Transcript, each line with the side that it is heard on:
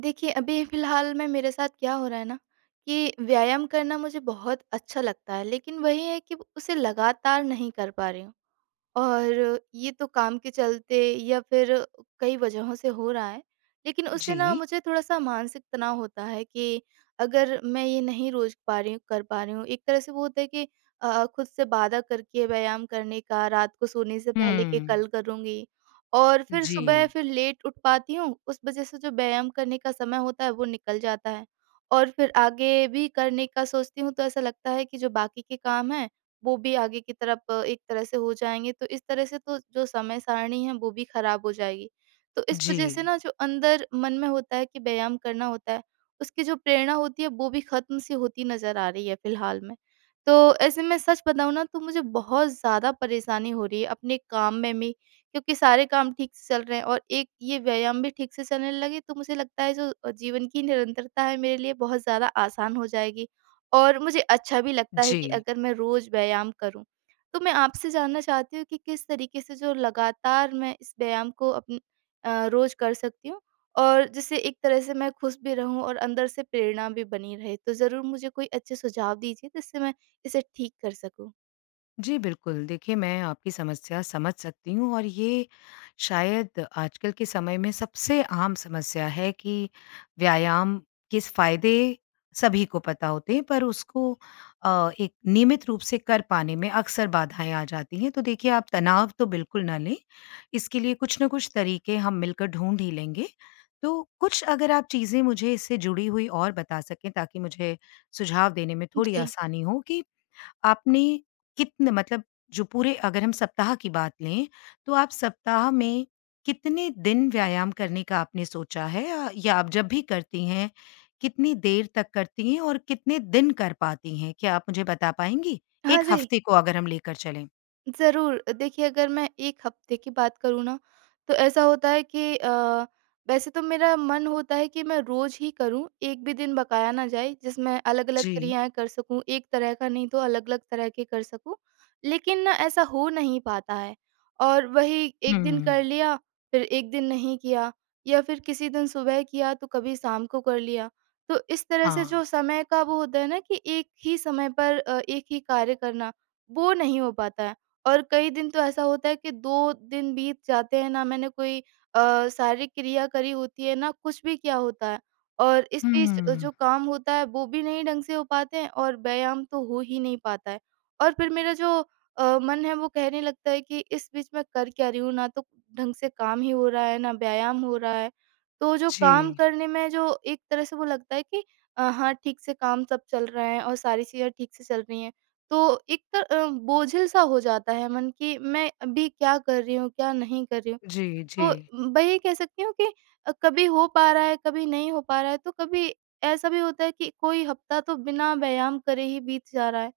right: देखिए, अभी फ़िलहाल में मेरे साथ क्या हो रहा है ना कि व्यायाम करना मुझे बहुत अच्छा लगता है, लेकिन वही है कि उसे लगातार नहीं कर पा रही हूँ। और ये तो काम के चलते या फिर कई वजहों से हो रहा है। लेकिन उससे ना
left: जी।
right: मुझे थोड़ा-सा मानसिक तनाव होता है कि अगर मैं ये नहीं रोज़ पा रही हूँ कर पा रही हूँ, एक तरह से वो होता है कि खुद से वादा करके व्यायाम करने का, रात को सोने से पहले कि
left: हुँ।
right: कल करूँगी और फिर
left: जी,
right: सुबह फिर लेट उठ पाती हूँ, उस वजह से जो व्यायाम करने का समय होता है वो निकल जाता है। और फिर आगे भी करने का सोचती हूँ तो ऐसा लगता है कि जो बाकी के काम हैं वो भी आगे की तरफ एक तरह से हो जाएँगे, तो इस तरह से तो जो समय सारणी है वो भी खराब हो जाएगी। तो इस वजह से
left: जी,
right: ना जो अंदर मन में होता है कि व्यायाम करना होता है, उसकी जो प्रेरणा होती है वो भी ख़त्म सी होती नज़र आ रही है फ़िलहाल में। तो ऐसे में सच बताऊँ ना तो मुझे बहुत ज़्यादा परेशानी हो रही है अपने काम में भी, क्योंकि सारे काम ठीक से चल रहे हैं और एक ये व्यायाम भी ठीक से चलने लगे तो मुझे लगता है जो जीवन की निरंतरता है मेरे लिए बहुत ज़्यादा आसान हो जाएगी। और मुझे अच्छा भी लगता है
left: जी।
right: कि अगर मैं रोज़ व्यायाम करूँ। तो मैं आपसे जानना चाहती हूँ कि किस तरीके से जो लगातार मैं इस व्यायाम को रोज़ कर सकती हूँ और जिससे एक तरह से मैं खुश भी रहूँ और अंदर से प्रेरणा भी बनी रहे। तो ज़रूर मुझे कोई अच्छे सुझाव दीजिए जिससे मैं इसे ठीक कर सकूँ।
left: जी, बिल्कुल। देखिए, मैं आपकी समस्या समझ सकती हूँ और ये शायद आजकल के समय में सबसे आम समस्या है कि व्यायाम के फ़ायदे सभी को पता होते हैं, पर उसको एक नियमित रूप से कर पाने में अक्सर बाधाएँ आ जाती हैं। तो देखिए, आप तनाव तो बिल्कुल ना लें, इसके लिए कुछ ना कुछ तरीके हम मिलकर ढूँढ ही लेंगे। तो कुछ अगर आप चीज़ें मुझे इससे जुड़ी हुई और बता सकें ताकि मुझे सुझाव देने में थोड़ी
right: जी।
left: आसानी हो कि आपने कितने मतलब जो पूरे अगर हम सप्ताह की बात लें, तो आप सप्ताह में कितने दिन व्यायाम करने का आपने सोचा है? या आप जब भी करती हैं, कितनी देर तक करती हैं और कितने दिन कर पाती हैं? क्या आप मुझे बता पाएँगी?
right: हाँ
left: 1
right: जी।
left: हफ्ते को अगर हम लेकर चलें।
right: ज़रूर। देखिए, अगर मैं 1 हफ़्ते की बात करूँ ना, तो ऐसा होता है कि वैसे तो मेरा मन होता है कि मैं रोज़ ही करूँ, एक भी दिन बकाया ना जाए, जिसमें अलग-अलग
left: जी।
right: क्रियाएँ कर सकूँ, एक तरह का नहीं तो अलग-अलग तरह के कर सकूँ। लेकिन ना ऐसा हो नहीं पाता है, और वही
left: हुँ।
right: 1 दिन कर लिया, फिर 1 दिन नहीं किया, या फिर किसी दिन सुबह किया तो कभी शाम को कर लिया। तो इस तरह से जो
left: हाँ।
right: समय का वो होता है ना कि एक ही समय पर एक ही कार्य करना, वो नहीं हो पाता है। और कई दिन तो ऐसा होता है कि 2 दिन बीत जाते हैं, ना मैंने कोई शारीरिक क्रिया करी होती है, ना कुछ भी किया होता है। और इस बीच जो
left: हुँ।
right: काम होता है वो भी नहीं ढंग से हो पाते हैं और व्यायाम तो हो ही नहीं पाता है। और फिर मेरा जो मन है वो कहने लगता है कि इस बीच मैं कर क्या रही हूँ? ना तो ढंग से काम ही हो रहा है, ना व्यायाम हो रहा है। तो जो काम
left: जी,
right: करने में जो एक तरह से वो लगता है कि हाँ, ठीक से काम सब चल रहा है और सारी चीज़ें ठीक से चल रही हैं। तो बोझिल-सा हो जाता है मन कि मैं अभी क्या कर रही हूँ, क्या नहीं कर रही हूँ।
left: जी, जी।
right: तो वही कह सकती हूँ कि कभी हो पा रहा है, कभी नहीं हो पा रहा है, तो कभी ऐसा भी होता है कि कोई हफ्ता तो बिना व्यायाम करे ही बीत जा रहा है।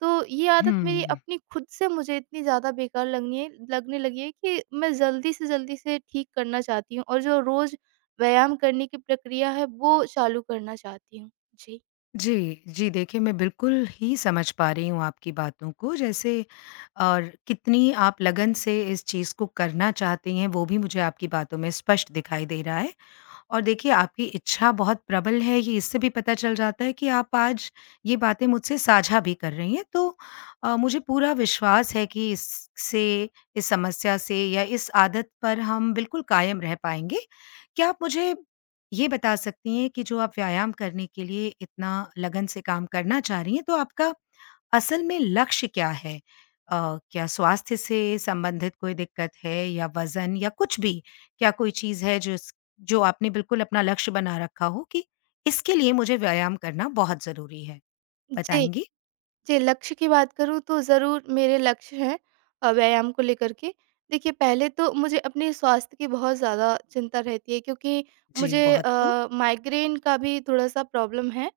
right: तो ये आदत मेरी
left: हुँ।
right: अपनी खुद से मुझे इतनी ज़्यादा बेकार लगनी है लगने लगी है कि मैं जल्दी से ठीक करना चाहती हूँ और जो रोज़ व्यायाम करने की प्रक्रिया है, वो चालू करना चाहती हूँ। जी।
left: जी, जी। देखिए, मैं बिल्कुल ही समझ पा रही हूँ आपकी बातों को जैसे और कितनी आप लगन से इस चीज़ को करना चाहती हैं, वो भी मुझे आपकी बातों में स्पष्ट दिखाई दे रहा है। और देखिए आपकी इच्छा बहुत प्रबल है, ये इससे भी पता चल जाता है कि आप आज ये बातें मुझसे साझा भी कर रही हैं। तो मुझे पूरा विश्वास है कि इससे इस समस्या से या इस आदत पर हम बिल्कुल कायम रह पाएँगे। क्या आप मुझे ये बता सकती हैं कि जो आप व्यायाम करने के लिए इतना लगन से काम करना चाह रही हैं, तो आपका असल में लक्ष्य क्या है? क्या स्वास्थ्य से संबंधित कोई दिक्कत है या वज़न या कुछ भी? क्या कोई चीज़ है जिस जो आपने बिल्कुल अपना लक्ष्य बना रखा हो कि इसके लिए मुझे व्यायाम करना बहुत ज़रूरी है?
right: जी।
left: बताएँगी?
right: जी, लक्ष्य की बात करूँ तो ज़रूर मेरे लक्ष्य हैं व्यायाम को लेकर के। देखिए, पहले तो मुझे अपने स्वास्थ्य की बहुत ज़्यादा चिंता रहती है, क्योंकि
left: जी,
right: मुझे
left: बहुत खूब।
right: माइग्रेन का भी थोड़ा-सा प्रॉब्लम है,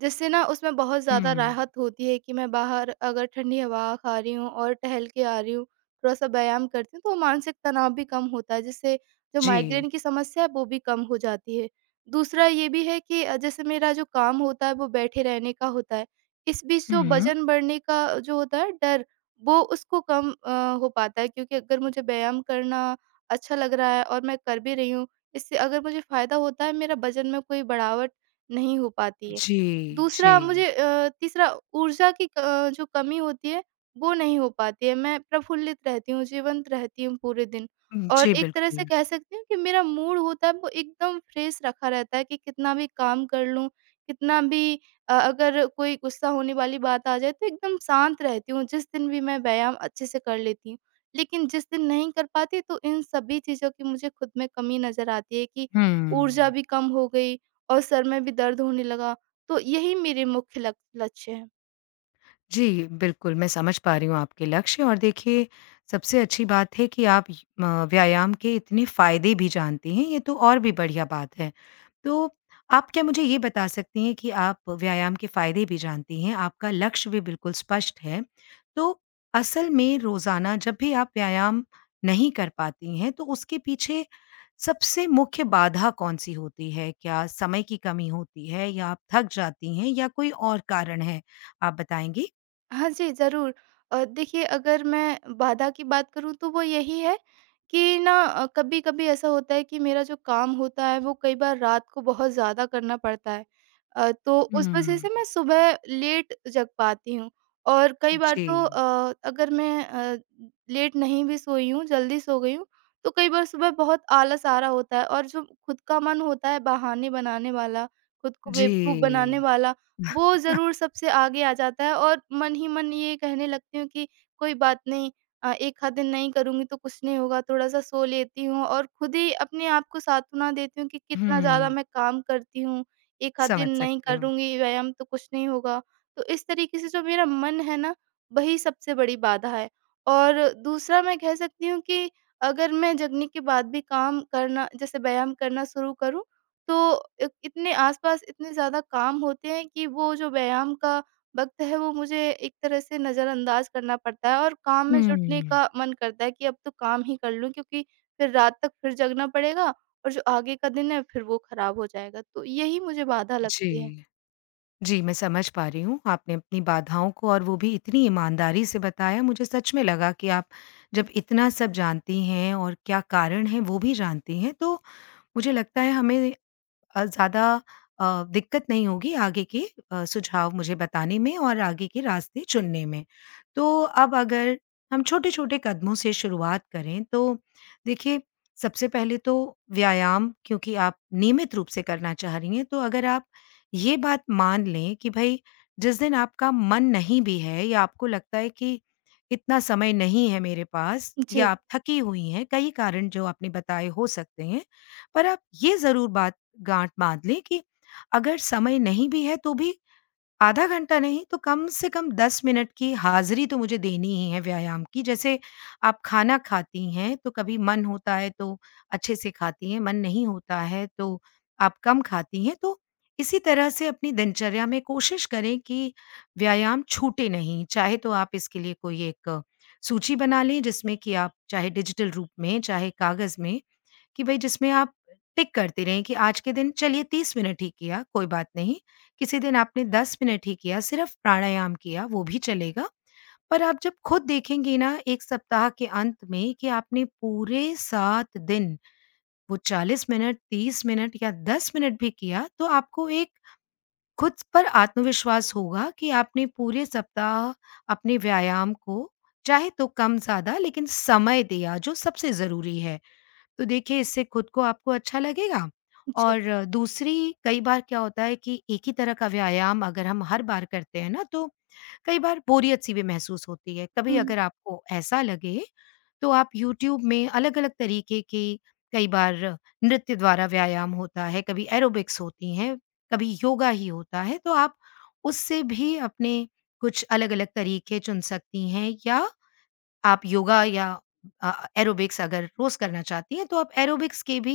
right: जिससे ना उसमें बहुत ज़्यादा
left: हुँ।
right: राहत होती है कि मैं बाहर अगर ठंडी हवा खा रही हूँ और टहल के आ रही हूँ, थोड़ा-सा व्यायाम करती हूँ, तो मानसिक तनाव भी कम होता है, जिससे जो
left: जी।
right: माइग्रेन की समस्या है वो भी कम हो जाती है। दूसरा ये भी है कि जैसे मेरा जो काम होता है वो बैठे रहने का होता है। इस बीच जो
left: हुँ।
right: वज़न बढ़ने का जो होता है डर, वो उसको कम हो पाता है, क्योंकि अगर मुझे व्यायाम करना अच्छा लग रहा है और मैं कर भी रही हूँ, इससे अगर मुझे फ़ायदा होता है, मेरा वज़न में कोई बढ़ावट नहीं हो पाती है।
left: जी, जी।
right: तीसरा, ऊर्जा की जो कमी होती है वो नहीं हो पाती है, मैं प्रफुल्लित रहती हूँ, जीवंत रहती हूँ पूरे दिन, और
left: जी,
right: एक तरह से
left: बिल्कुल।
right: कह सकती हूँ कि मेरा मूड होता है वो एकदम फ्रेश रखा रहता है, कि कितना भी काम कर लूँ, कितना भी अगर कोई गुस्सा होने वाली बात आ जाए तो एकदम शांत रहती हूँ, जिस दिन भी मैं व्यायाम अच्छे से कर लेती हूँ। लेकिन जिस दिन नहीं कर पाती, तो इन सभी चीज़ों की मुझे खुद में कमी नज़र आती है कि ऊर्जा
left: हुँ।
right: भी कम हो गई और सर में भी दर्द होने लगा। तो यही मेरे मुख्य लक लक्ष्य हैं।
left: जी, बिल्कुल, मैं समझ पा रही हूँ आपके लक्ष्य और देखिए, सबसे अच्छी बात है कि आप व्यायाम के इतने फ़ायदे भी जानती हैं, ये तो और भी बढ़िया बात है। तो आप क्या मुझे ये बता सकती हैं कि आप व्यायाम के फ़ायदे भी जानती हैं, आपका लक्ष्य भी बिल्कुल स्पष्ट है। तो असल में रोज़ाना जब भी आप व्यायाम नहीं कर पाती हैं, तो उसके पीछे सबसे मुख्य बाधा कौन-सी होती है? क्या समय की कमी होती है या आप थक जाती हैं या कोई और कारण है? आप बताएँगी?
right: हाँ जी, ज़रूर। देखिए, अगर मैं बाधा की बात करूँ तो वो यही है कि ना, कभी-कभी ऐसा होता है कि मेरा जो काम होता है वो कई बार रात को बहुत ज़्यादा करना पड़ता है। तो उस वज़ह
left: हुँ,
right: से मैं सुबह लेट जग पाती हूँ, और कई बार तो
left: जी,
right: अगर मैं लेट नहीं भी सोई हूँ, जल्दी सो गई हूँ, तो कई बार सुबह बहुत आलस आ रहा होता है, और जो खुद का मन होता है बहाने बनाने वाला, खुद को
left: जी।
right: बेवकूफ़ बनाने वाला, वो ज़रूर सबसे आगे आ जाता है और मन ही मन ये कहने लगती हूँ कि कोई बात नहीं, एक आध दिन नहीं करूँगी तो कुछ नहीं होगा, थोड़ा-सा सो लेती हूँ और खुद ही अपने आप को सांत्वना देती हूँ कि कितना ज़्यादा
left: हुँ,
right: मैं काम करती हूँ, एक आध दिन
left: समझ
right: नहीं
left: सकती हूँ।
right: करूँगी व्यायाम तो कुछ नहीं होगा। तो इस तरीके से जो मेरा मन है ना, वही सबसे बड़ी बाधा है। और दूसरा मैं कह सकती हूँ कि अगर मैं जगने के बाद भी काम करना, जैसे व्यायाम करना शुरू करूँ, तो इत इतने आस-पास इतने ज़्यादा काम होते हैं कि वो जो व्यायाम का वक़्त है वो मुझे एक तरह से नज़रअंदाज़ करना पड़ता है और काम में जुटने
left: हुँ,
right: का मन करता है कि अब तो काम ही कर लूँ, क्योंकि फिर रात तक फिर जगना पड़ेगा और जो आगे का दिन है फिर वो ख़राब हो जाएगा। तो यही मुझे बाधा लगती है।
left: जी। जी, मैं समझ पा रही हूँ, आपने अपनी बाधाओं को और वो भी इतनी ईमानदारी से बताया, मुझे सच में लगा कि आप जब इतना सब जानती हैं और क्या कारण है वो भी जानती हैं, तो मुझे लगता है हमें ज़्यादा अ, दिक्कत नहीं होगी आगे के सुझाव मुझे बताने में और आगे के रास्ते चुनने में। तो अब अगर हम छोटे-छोटे कदमों से शुरुआत करें तो देखिए, सबसे पहले तो व्यायाम, क्योंकि आप नियमित रूप से करना चाह रही हैं, तो अगर आप ये बात मान लें कि भई जिस दिन आपका मन नहीं भी है या आपको लगता है कि इतना समय नहीं है मेरे पास या
right: जी,
left: आप थकी हुई हैं, कई कारण जो आपने बताए हो सकते हैं। पर आप ये ज़रूर बात गाँठ बाँध लें कि अगर समय नहीं भी है तो भी आधा घंटा नहीं तो कम से कम 10 मिनट की हाज़िरी तो मुझे देनी ही है व्यायाम की। जैसे आप खाना खाती हैं तो कभी मन होता है तो अच्छे से खाती हैं, मन नहीं होता है तो आप कम खाती हैं। तो इसी तरह से अपनी दिनचर्या में कोशिश करें कि व्यायाम छूटे नहीं। चाहे तो आप इसके लिए कोई एक सूची बना लें जिसमें कि आप चाहे डिजिटल रूप में, चाहे कागज़ में, कि भई जिसमें आप टिक करते रहें कि आज के दिन चलिए 30 मिनट ही किया, कोई बात नहीं। किसी दिन आपने 10 मिनट ही किया, सिर्फ़ प्राणायाम किया, वो भी चलेगा। पर आप जब खुद देखेंगे ना 1 सप्ताह के अंत में कि आपने पूरे 7 दिन वो 40 मिनट, 30 मिनट या 10 मिनट भी किया, तो आपको एक खुद पर आत्मविश्वास होगा कि आपने पूरे सप्ताह अपने व्यायाम को, चाहे तो कम-ज़्यादा, लेकिन समय दिया, जो सबसे ज़रूरी है। तो देखिए, इससे खुद को आपको अच्छा लगेगा
right: जी।
left: और दूसरी कई बार क्या होता है कि एक ही तरह का व्यायाम अगर हम हर बार करते हैं ना तो कई बार बोरियत सी भी महसूस होती है, कभी
right: हुँ,
left: अगर आपको ऐसा लगे तो आप यूट्यूब में अलग अलग तरीके के कई बार नृत्य द्वारा व्यायाम होता है, कभी एरोबिक्स होती हैं, कभी योगा ही होता है, तो आप उससे भी अपने कुछ अलग अलग तरीके चुन सकती हैं या आप योगा या अ, एरोबिक्स अगर रोज़ करना चाहती हैं, तो आप एरोबिक्स के भी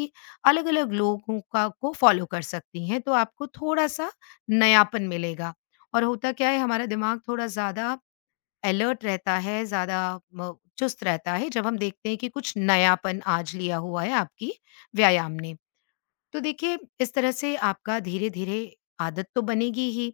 left: अलग-अलग लोगों का को फ़ॉलो कर सकती हैं, तो आपको थोड़ा-सा नयापन मिलेगा। और होता क्या है, हमारा दिमाग थोड़ा ज़्यादा अलर्ट रहता है, ज़्यादा म चुस्त रहता है, जब हम देखते हैं कि कुछ नयापन आज लिया हुआ है आपकी व्यायाम ने। तो देखिए, इस तरह से आपका धीरे-धीरे आदत तो बनेगी ही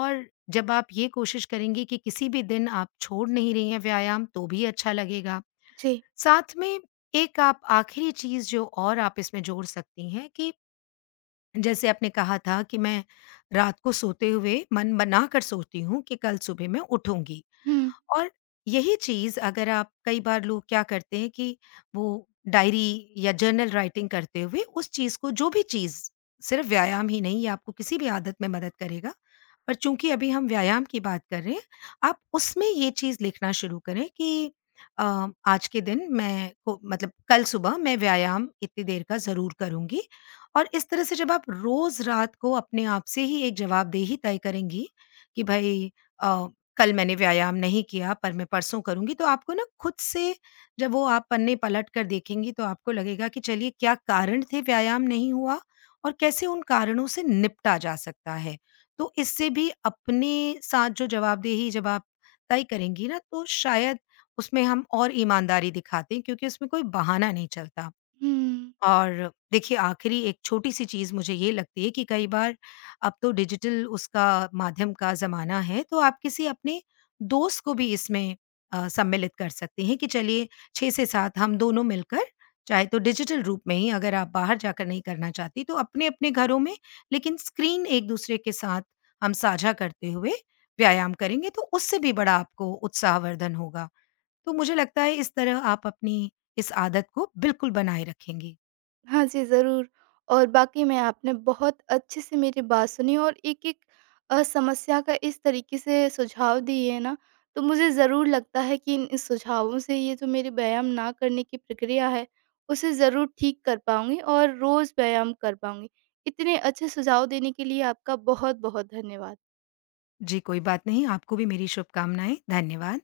left: और जब आप ये कोशिश करेंगी कि किसी भी दिन आप छोड़ नहीं रही हैं व्यायाम, तो भी अच्छा लगेगा।
right: जी।
left: साथ में एक आप आखिरी चीज़ जो और आप इसमें जोड़ सकती हैं कि जैसे आपने कहा था कि मैं रात को सोते हुए मन बना कर सोती हूँ कि कल सुबह मैं उठूँगी।
right: हुँ,
left: और यही चीज़ अगर आप कई बार लोग क्या करते हैं कि वो डायरी या जर्नल राइटिंग करते हुए उस चीज़ को, जो भी चीज़, सिर्फ व्यायाम ही नहीं, ये आपको किसी भी आदत में मदद करेगा। पर चूँकि अभी हम व्यायाम की बात कर रहे हैं, आप उसमें ये चीज़ लिखना शुरू करें कि आज के दिन मैं को मतलब कल सुबह मैं व्यायाम इतनी देर का ज़रूर करूँगी। और इस तरह से जब आप रोज़ रात को अपने आप से ही एक जवाबदेही तय करेंगी कि भई अ, कल मैंने व्यायाम नहीं किया पर मैं परसों करूँगी, तो आपको ना खुद से जब वो आप पन्ने पलट कर देखेंगी तो आपको लगेगा कि चलिए क्या कारण थे व्यायाम नहीं हुआ और कैसे उन कारणों से निपटा जा सकता है। तो इससे भी अपने साथ जो जवाबदेही जब आप तय करेंगी ना तो शायद उसमें हम और ईमानदारी दिखाते हैं, क्योंकि उसमें कोई बहाना नहीं चलता।
right: हुँ।
left: और देखिए, आखिरी एक छोटी-सी चीज़ मुझे ये लगती है कि कई बार अब तो डिजिटल उसका माध्यम का ज़माना है, तो आप किसी अपने दोस्त को भी इसमें सम्मिलित कर सकती हैं कि चलिए 6 से 7 हम दोनों मिलकर, चाहे तो डिजिटल रूप में ही, अगर आप बाहर जाकर नहीं करना चाहती तो अपने-अपने घरों में, लेकिन स्क्रीन एक-दूसरे के साथ हम साझा करते हुए व्यायाम करेंगे तो उससे भी बड़ा आपको उत्साहवर्धन होगा। तो मुझे लगता है इस तरह आप अपनी इस आदत को बिल्कुल बनाए रखेंगी।
right: हाँ जी, ज़रूर। और वाक़ई में आपने बहुत अच्छे से मेरी बात सुनी और एक-एक समस्या का इस तरीके से सुझाव दिए हैं ना, तो मुझे ज़रूर लगता है कि इन सुझावों से ये जो मेरी व्यायाम ना करने की प्रक्रिया है, उसे ज़रूर ठीक कर पाऊँगी और रोज़ व्यायाम कर पाऊँगी। इतने अच्छे सुझाव देने के लिए आपका बहुत-बहुत धन्यवाद।
left: जी, कोई बात नहीं। आपको भी मेरी शुभकामनाएँ। धन्यवाद।